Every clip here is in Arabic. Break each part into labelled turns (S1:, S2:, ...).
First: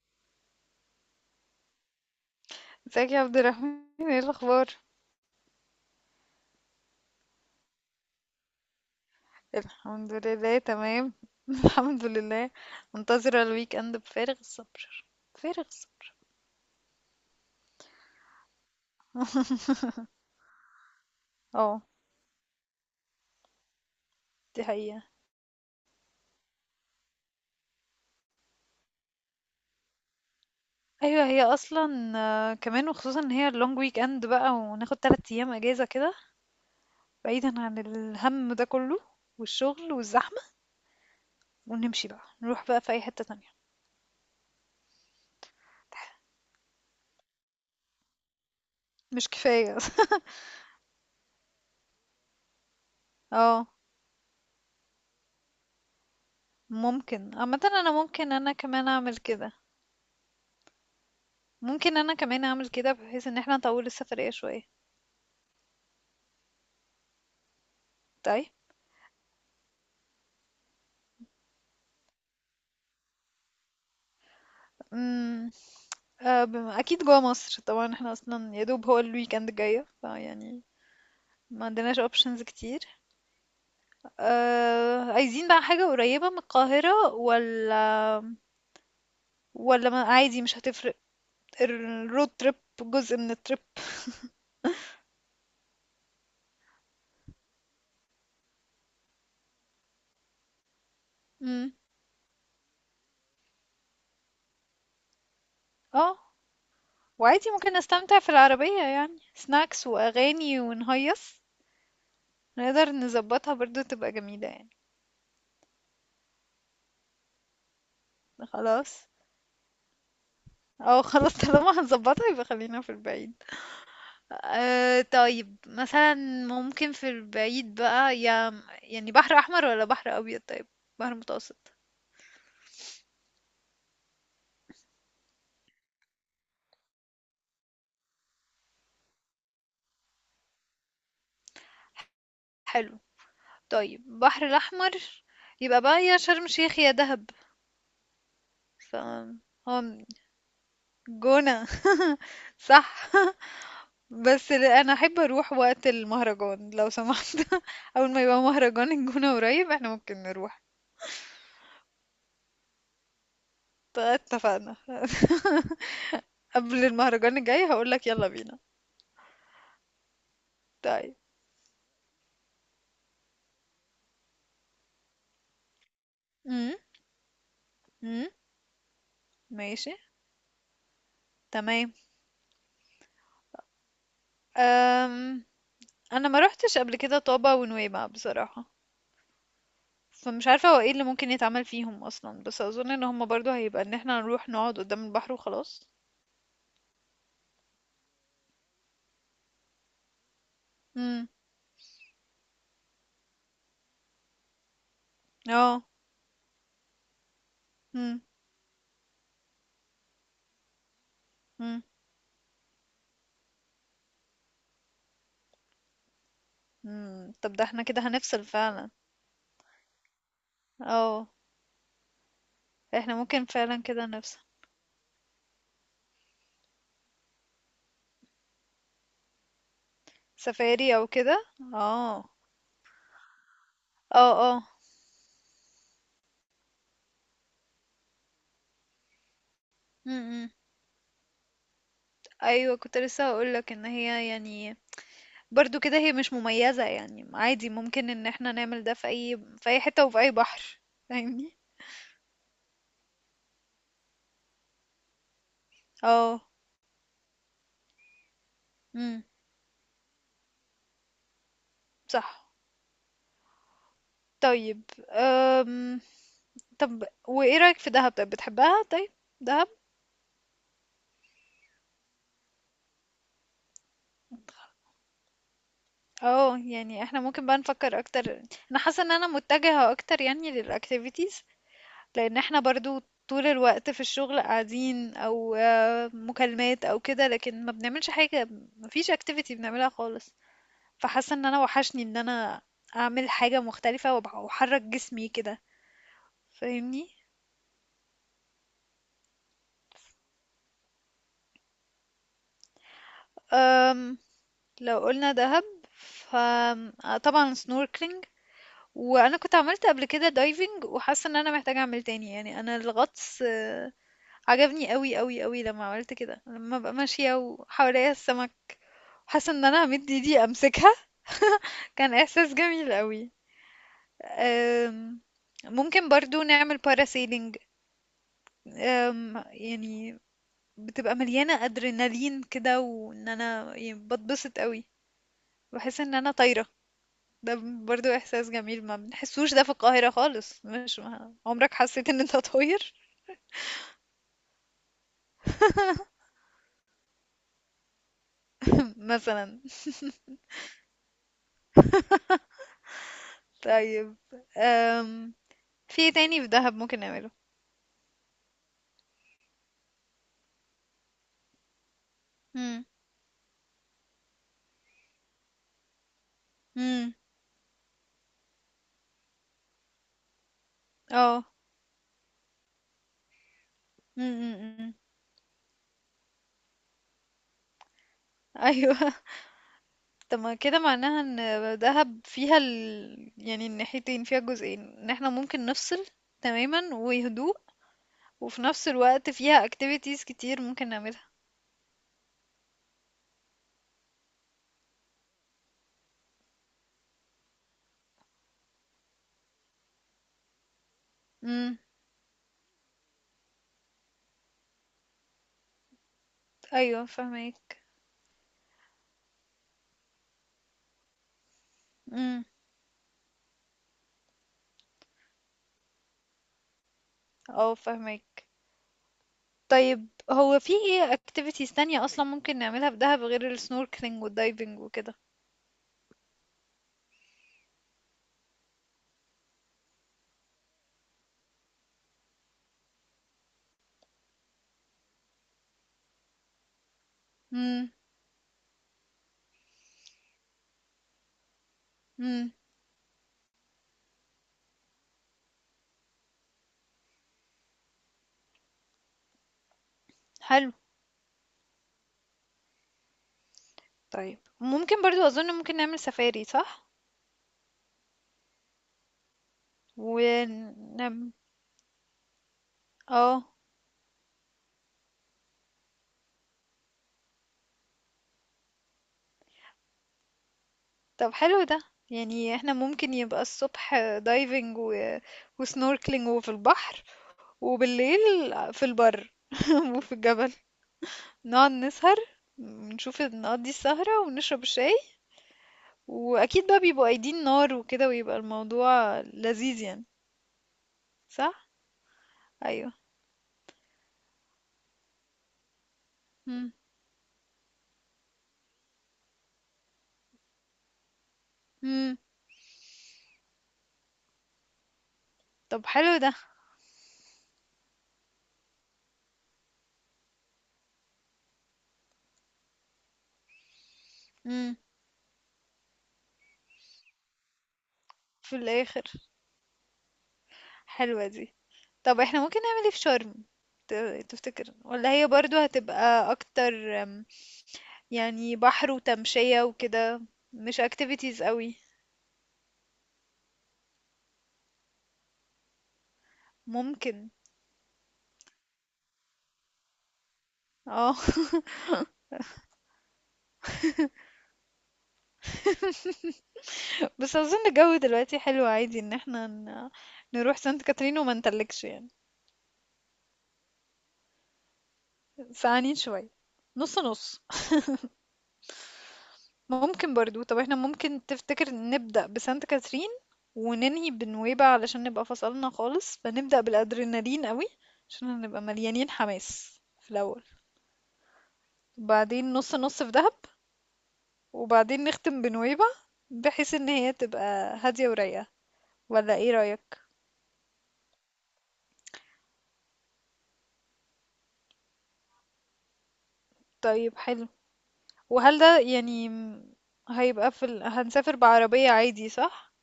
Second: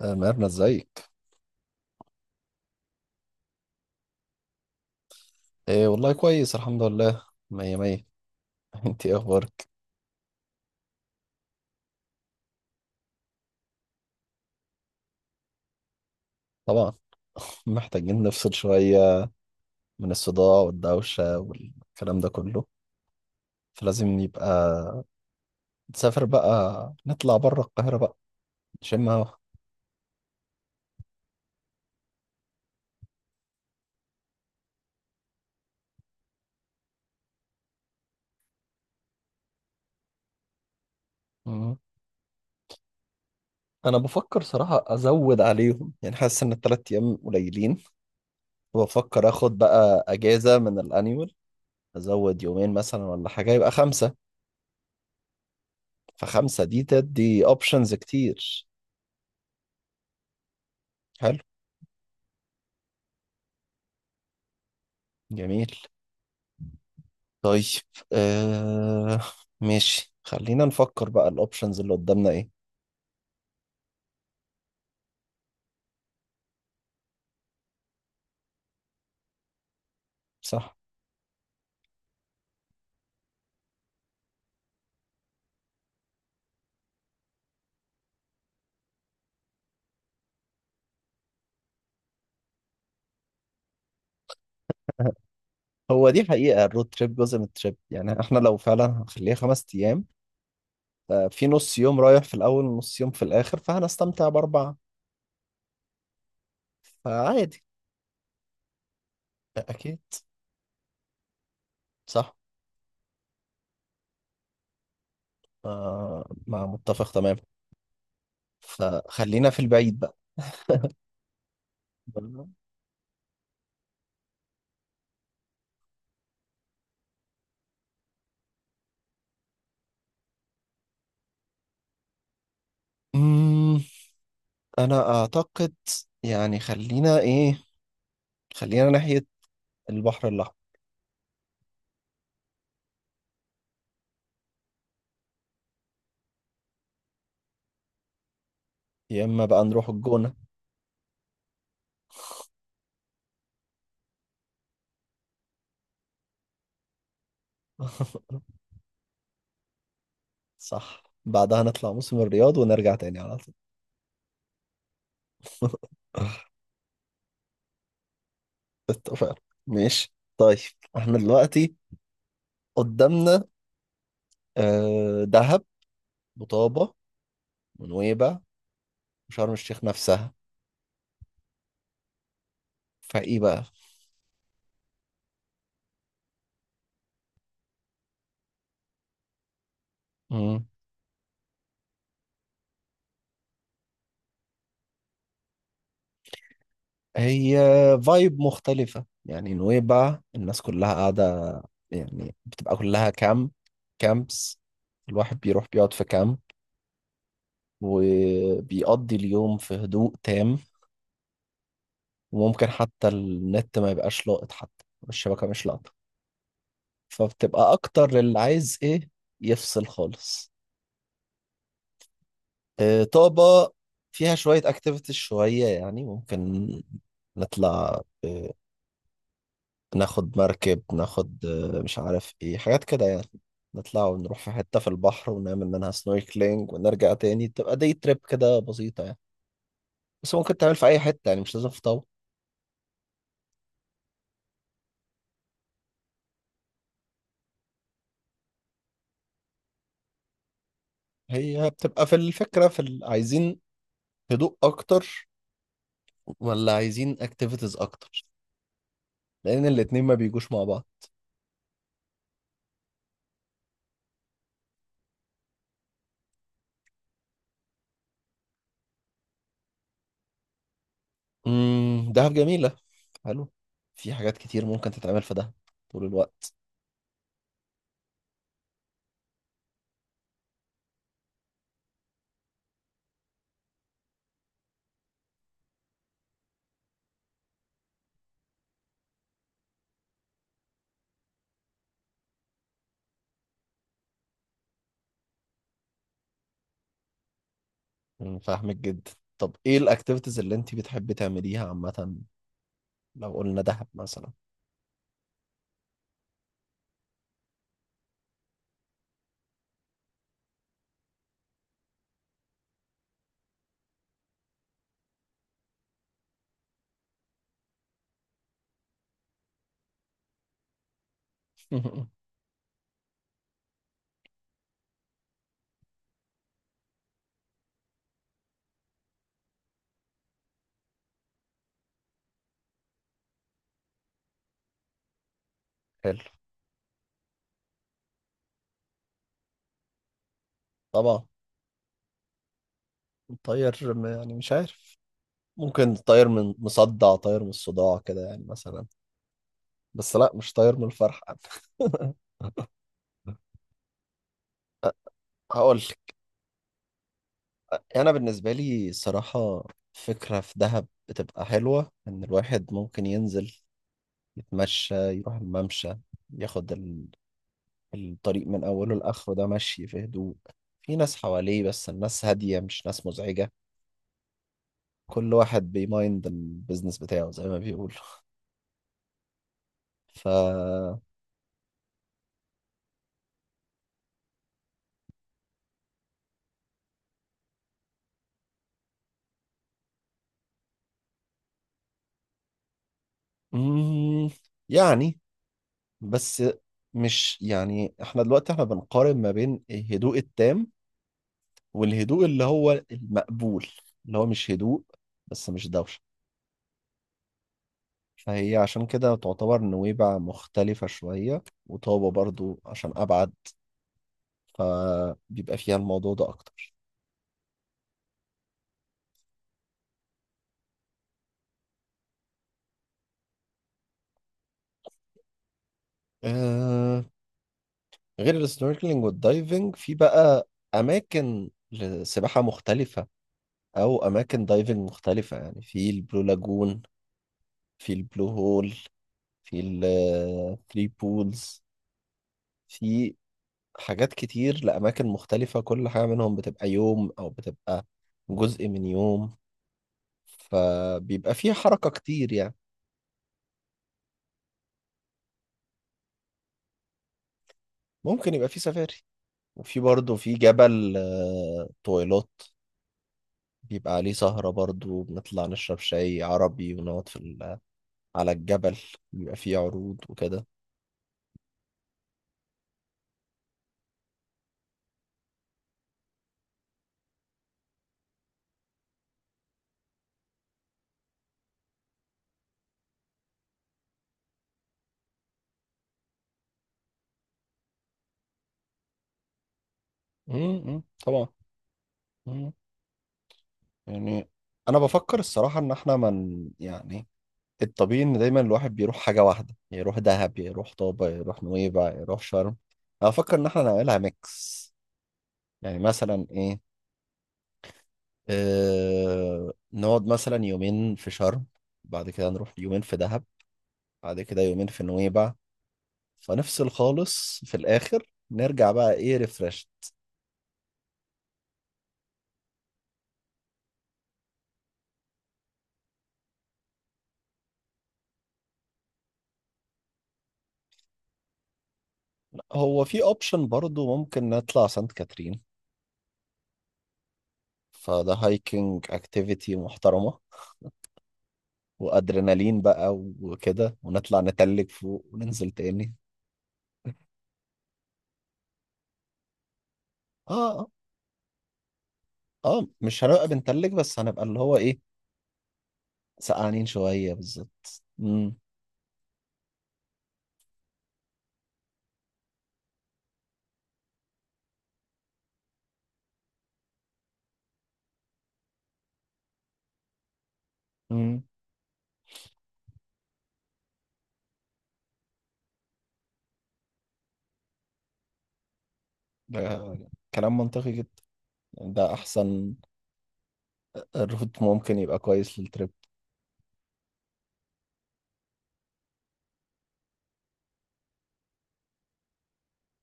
S1: آه، ميرنا ازيك؟
S2: ازيك يا عبد الرحمن، ايه الاخبار؟
S1: ايه والله كويس الحمد لله مية مية. انت ايه اخبارك؟
S2: الحمد لله تمام. الحمد لله. منتظره الويك اند بفارغ الصبر، فارغ الصبر.
S1: طبعا، محتاجين نفصل شوية من الصداع والدوشة
S2: اه،
S1: والكلام ده كله، فلازم يبقى
S2: دي حقيقه.
S1: نسافر بقى، نطلع بره القاهرة بقى، نشم هوا.
S2: ايوه، هي اصلا كمان، وخصوصا ان هي اللونج ويك اند بقى وناخد 3 ايام اجازه كده بعيدا عن الهم ده كله والشغل والزحمه،
S1: مم.
S2: ونمشي بقى نروح بقى في اي حته تانية.
S1: انا بفكر صراحة ازود عليهم، يعني حاسس ان التلات ايام قليلين، وبفكر
S2: مش
S1: اخد
S2: كفايه.
S1: بقى اجازة من الانيول. ازود يومين مثلا ولا حاجة،
S2: اه.
S1: يبقى خمسة. فخمسة دي
S2: ممكن
S1: تدي
S2: عامه، انا
S1: اوبشنز
S2: ممكن انا
S1: كتير.
S2: كمان اعمل كده.
S1: حلو.
S2: ممكن انا كمان اعمل كده بحيث ان احنا نطول السفريه شويه.
S1: جميل. طيب. آه، ماشي، خلينا نفكر بقى الاوبشنز اللي قدامنا ايه.
S2: طيب. اكيد جوا مصر طبعا، احنا اصلا يا دوب هو الويكند جاية، فيعني
S1: صح،
S2: ما عندناش اوبشنز كتير. عايزين بقى حاجة قريبة من القاهرة، ولا ولا ما، عادي مش هتفرق. الرود تريب جزء من التريب.
S1: هو دي حقيقة الرود تريب جزء من التريب، يعني احنا لو فعلا هنخليها خمس ايام، في
S2: امم،
S1: نص يوم رايح في الاول ونص يوم في الاخر، فهنستمتع باربعة.
S2: اه. وعادي
S1: فعادي.
S2: ممكن نستمتع في العربية يعني سناكس
S1: اكيد.
S2: واغاني ونهيص.
S1: صح.
S2: نقدر نظبطها برضو، تبقى جميلة يعني.
S1: آه، مع متفق تمام.
S2: خلاص.
S1: فخلينا في البعيد بقى.
S2: اه خلاص. طالما هنظبطها يبقى خلينا في البعيد. أه طيب، مثلا ممكن في البعيد بقى يا يعني بحر احمر ولا بحر ابيض؟ طيب، بحر متوسط.
S1: أمم، انا اعتقد، يعني خلينا ايه، خلينا ناحية البحر الاحمر.
S2: حلو، طيب بحر الاحمر. يبقى بقى يا شرم الشيخ يا دهب. ف
S1: يا اما بقى
S2: هو
S1: نروح الجونة.
S2: جونة. صح. انا احب اروح وقت المهرجان لو سمحت. اول ما يبقى مهرجان الجونة قريب احنا ممكن نروح.
S1: صح، بعدها نطلع موسم الرياض ونرجع تاني على طول.
S2: اتفقنا. قبل المهرجان الجاي هقولك يلا بينا.
S1: اتفقنا. ماشي، طيب.
S2: طيب.
S1: احنا دلوقتي قدامنا دهب،
S2: امم.
S1: وطابة،
S2: امم،
S1: ونويبع، وشرم الشيخ
S2: ماشي،
S1: نفسها.
S2: تمام.
S1: فايه بقى؟
S2: أم... انا ما روحتش قبل كده طابة ونويبع بصراحة، فمش
S1: مم.
S2: عارفة هو ايه اللي ممكن يتعمل فيهم اصلا، بس اظن ان هما برضو هيبقى ان احنا نروح نقعد قدام البحر وخلاص.
S1: هي فايب مختلفة، يعني نويبع الناس كلها
S2: امم.
S1: قاعدة، يعني بتبقى كلها كامب، كامبس. الواحد بيروح
S2: اه.
S1: بيقعد في كامب،
S2: امم.
S1: وبيقضي اليوم في هدوء تام،
S2: امم.
S1: وممكن حتى النت ما يبقاش لاقط، حتى الشبكة مش لاقطة.
S2: أمم. طب ده
S1: فبتبقى
S2: احنا كده
S1: أكتر اللي
S2: هنفصل
S1: عايز
S2: فعلا.
S1: إيه يفصل خالص.
S2: اه،
S1: آه،
S2: احنا ممكن
S1: طابة
S2: فعلا كده
S1: فيها
S2: نفصل.
S1: شوية أكتيفيتيز شوية، يعني ممكن نطلع، ناخد مركب،
S2: سفاري او كده.
S1: ناخد مش
S2: اه.
S1: عارف إيه، حاجات كده يعني. نطلع
S2: اه،
S1: ونروح في
S2: اه،
S1: حتة في البحر ونعمل منها سنوركلينج ونرجع تاني، بتبقى دي تريب كده بسيطة يعني. بس
S2: امم.
S1: ممكن تعمل في أي حتة، يعني مش لازم في طابة.
S2: ايوه، كنت لسه هقولك ان هي يعني برضو كده هي مش مميزة، يعني عادي ممكن ان احنا نعمل ده في اي حتة وفي اي بحر. فاهمني.
S1: هي بتبقى في الفكرة في عايزين هدوء أكتر
S2: اه.
S1: ولا عايزين اكتيفيتيز اكتر،
S2: امم.
S1: لان الاتنين ما بيجوش مع بعض.
S2: صح. طيب. أم... طب وايه رأيك في دهب؟ طيب، بتحبها؟ طيب، دهب.
S1: امم، دهب جميلة. حلو. في حاجات كتير ممكن تتعمل في دهب طول الوقت.
S2: اه، يعني احنا ممكن بقى نفكر اكتر. انا حاسه ان انا متجهه اكتر يعني للاكتيفيتيز، لان احنا برضو طول الوقت في الشغل قاعدين او مكالمات او كده، لكن ما بنعملش حاجه. ما فيش اكتيفيتي بنعملها خالص. فحاسه ان انا وحشني ان انا اعمل حاجه مختلفه واحرك جسمي كده.
S1: أمم، فاهمك جدا. طب ايه الاكتيفيتيز اللي انت بتحبي تعمليها عامة؟ لو قلنا دهب
S2: فاهمني.
S1: مثلا.
S2: لو قلنا دهب، فطبعا سنوركلينج. وانا كنت عملت قبل كده دايفنج، وحاسه ان انا محتاجه اعمل تاني، يعني انا الغطس عجبني قوي قوي قوي لما عملت كده، لما ببقى ماشيه وحواليا السمك حاسه ان انا همد ايدي امسكها. كان احساس جميل قوي. أم، ممكن برضو نعمل باراسيلينج. يعني بتبقى مليانه ادرينالين كده، وان انا يعني بتبسط قوي، بحس ان
S1: حلو.
S2: انا طايره. ده برضو احساس جميل ما بنحسوش ده في القاهرة خالص. مش
S1: طبعا.
S2: ما عمرك حسيت ان انت طاير؟
S1: الطير يعني مش عارف، ممكن طير من مصدع، طير من الصداع كده يعني، مثلا.
S2: مثلا.
S1: بس لا، مش طير من الفرحة.
S2: طيب. أم...
S1: هقول
S2: في إيه تاني في دهب ممكن نعمله؟
S1: انا بالنسبه لي الصراحه، فكره في دهب بتبقى حلوه ان الواحد
S2: امم.
S1: ممكن ينزل يتمشى، يروح الممشى، ياخد
S2: امم.
S1: الطريق من اوله لاخره ده، مشي في هدوء، في ناس
S2: اه.
S1: حواليه بس الناس هاديه، مش ناس مزعجه.
S2: امم.
S1: كل واحد بيمايند البيزنس بتاعه زي ما بيقولوا.
S2: ايوه.
S1: ف
S2: طب ما كده معناها ان دهب فيها يعني الناحيتين، فيها جزئين ان احنا ممكن نفصل تماما وهدوء، وفي نفس الوقت فيها activities كتير ممكن نعملها.
S1: مم، يعني بس مش، يعني احنا دلوقتي احنا بنقارن ما بين الهدوء التام
S2: امم.
S1: والهدوء اللي هو المقبول، اللي هو مش هدوء بس مش دوشة.
S2: ايوه فهمك.
S1: فهي عشان كده تعتبر نويبع مختلفة شوية، وطابة
S2: امم.
S1: برضو عشان أبعد، فبيبقى فيها الموضوع ده أكتر.
S2: اه فهمك. طيب، هو في إيه activities تانية أصلا ممكن نعملها في دهب غير ال snorkeling وال diving وكده؟
S1: آه، غير السنوركلينج والدايفنج، في بقى أماكن لسباحة مختلفة أو أماكن دايفنج مختلفة، يعني في البلو لاجون،
S2: امم.
S1: في البلو هول، في الثري بولز،
S2: امم.
S1: في حاجات كتير لأماكن مختلفة. كل حاجة منهم بتبقى يوم أو بتبقى جزء من يوم،
S2: حلو.
S1: فبيبقى فيه حركة كتير يعني.
S2: طيب ممكن برضو أظن ممكن نعمل سفاري صح؟
S1: ممكن يبقى فيه سفاري، وفي برضه في جبل
S2: ونعمل
S1: طويلات،
S2: اه.
S1: بيبقى عليه سهرة برضه، بنطلع نشرب شاي عربي ونقعد في ال- على الجبل، بيبقى فيه عروض وكده.
S2: طب حلو ده. يعني احنا ممكن يبقى الصبح دايفنج وسنوركلينج وفي البحر، وبالليل في البر، وفي الجبل نقعد نسهر، نشوف نقضي السهرة ونشرب الشاي، وأكيد بقى بيبقوا قايدين نار وكده، ويبقى الموضوع لذيذ يعني.
S1: م- م، طبعا.
S2: صح؟
S1: م،
S2: أيوه.
S1: يعني أنا بفكر الصراحة إن إحنا من،
S2: إمم.
S1: يعني الطبيعي ان دايما الواحد بيروح حاجه واحده، يروح دهب، يروح طابه، يروح نويبع،
S2: إمم.
S1: يروح شرم. انا افكر ان احنا نعملها ميكس، يعني
S2: طب حلو
S1: مثلا
S2: ده.
S1: ايه، نقعد مثلا يومين في شرم، بعد كده نروح يومين في دهب، بعد كده يومين
S2: إمم.
S1: في نويبع، فنفصل خالص في الاخر،
S2: في
S1: نرجع بقى
S2: الآخر،
S1: ايه ريفرش.
S2: حلوة دي. طب إحنا ممكن نعمل إيه في شرم، ت تفتكر؟ والّا هي برضه هتبقى أكتر، يعني بحر وتمشية وكده، مش activities أوي؟
S1: هو في اوبشن برضو ممكن نطلع سانت كاترين،
S2: ممكن.
S1: فده هايكنج اكتيفيتي محترمه،
S2: آه،
S1: وادرينالين بقى وكده، ونطلع نتلج فوق وننزل تاني.
S2: بس أظن الجو دلوقتي حلو، عادي إن إحنا
S1: اه
S2: نروح
S1: اه،
S2: سانت كاترين وما نتلجش يعني.
S1: مش هنبقى بنتلج بس هنبقى اللي هو ايه،
S2: سقعانين شوية.
S1: سقعانين
S2: نُص،
S1: شوية
S2: نُص.
S1: بالظبط. امم.
S2: ممكن برضو، طب احنا ممكن تفتكر نبدأ بسانت كاترين وننهي بنويبع علشان نبقى فصلنا خالص، فنبدأ بالأدرينالين قوي عشان هنبقى مليانين حماس في الأول،
S1: امم.
S2: وبعدين نص نص في دهب، وبعدين نختم بنويبع بحيث ان هي تبقى هادية ورايقة. ولا
S1: ده
S2: ايه رأيك؟
S1: كلام منطقي جدا، يعني ده احسن روت ممكن يبقى كويس للتريب.
S2: طيب حلو. وهل ده يعني هيبقى في هنسافر بعربية عادي صح؟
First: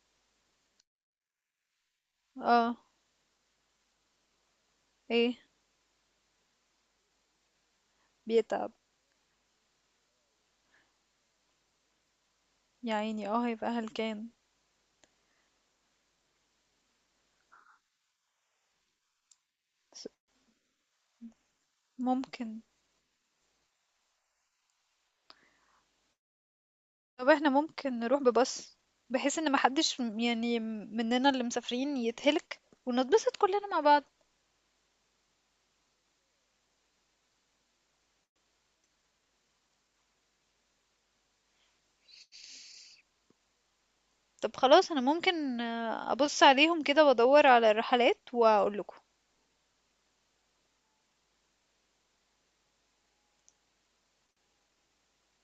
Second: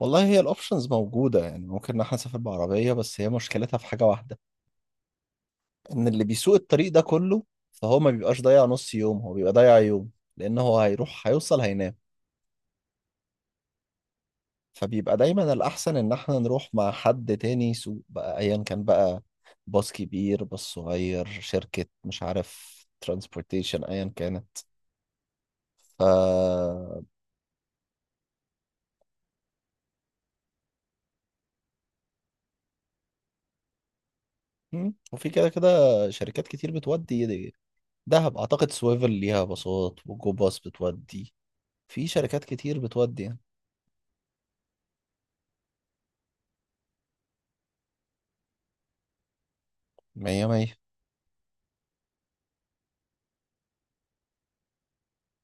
S1: والله هي الاوبشنز موجودة، يعني ممكن ان احنا نسافر
S2: اه.
S1: بعربية، بس هي مشكلتها في حاجة واحدة،
S2: ايه.
S1: ان اللي بيسوق الطريق ده كله، فهو ما بيبقاش ضايع
S2: بيتعب.
S1: نص يوم، هو بيبقى ضايع يوم، لان هو هيروح هيوصل هينام.
S2: يا عيني، اه هيبقى هلكان.
S1: فبيبقى دايما الأحسن إن احنا نروح مع حد تاني سوق بقى، أيا كان بقى، باص كبير، باص صغير، شركة، مش
S2: ممكن.
S1: عارف، ترانسبورتيشن أيا كانت. ف
S2: طب احنا ممكن نروح بباص بحيث ان محدش يعني مننا اللي مسافرين يتهلك، ونتبسط كلنا مع بعض.
S1: مم. وفي كده كده شركات كتير بتودي دهب، أعتقد سويفل ليها باصات، وجو باص بتودي. في شركات كتير بتودي يعني.
S2: طب خلاص، انا ممكن ابص عليهم كده وادور على الرحلات واقول لكم.
S1: مية مية.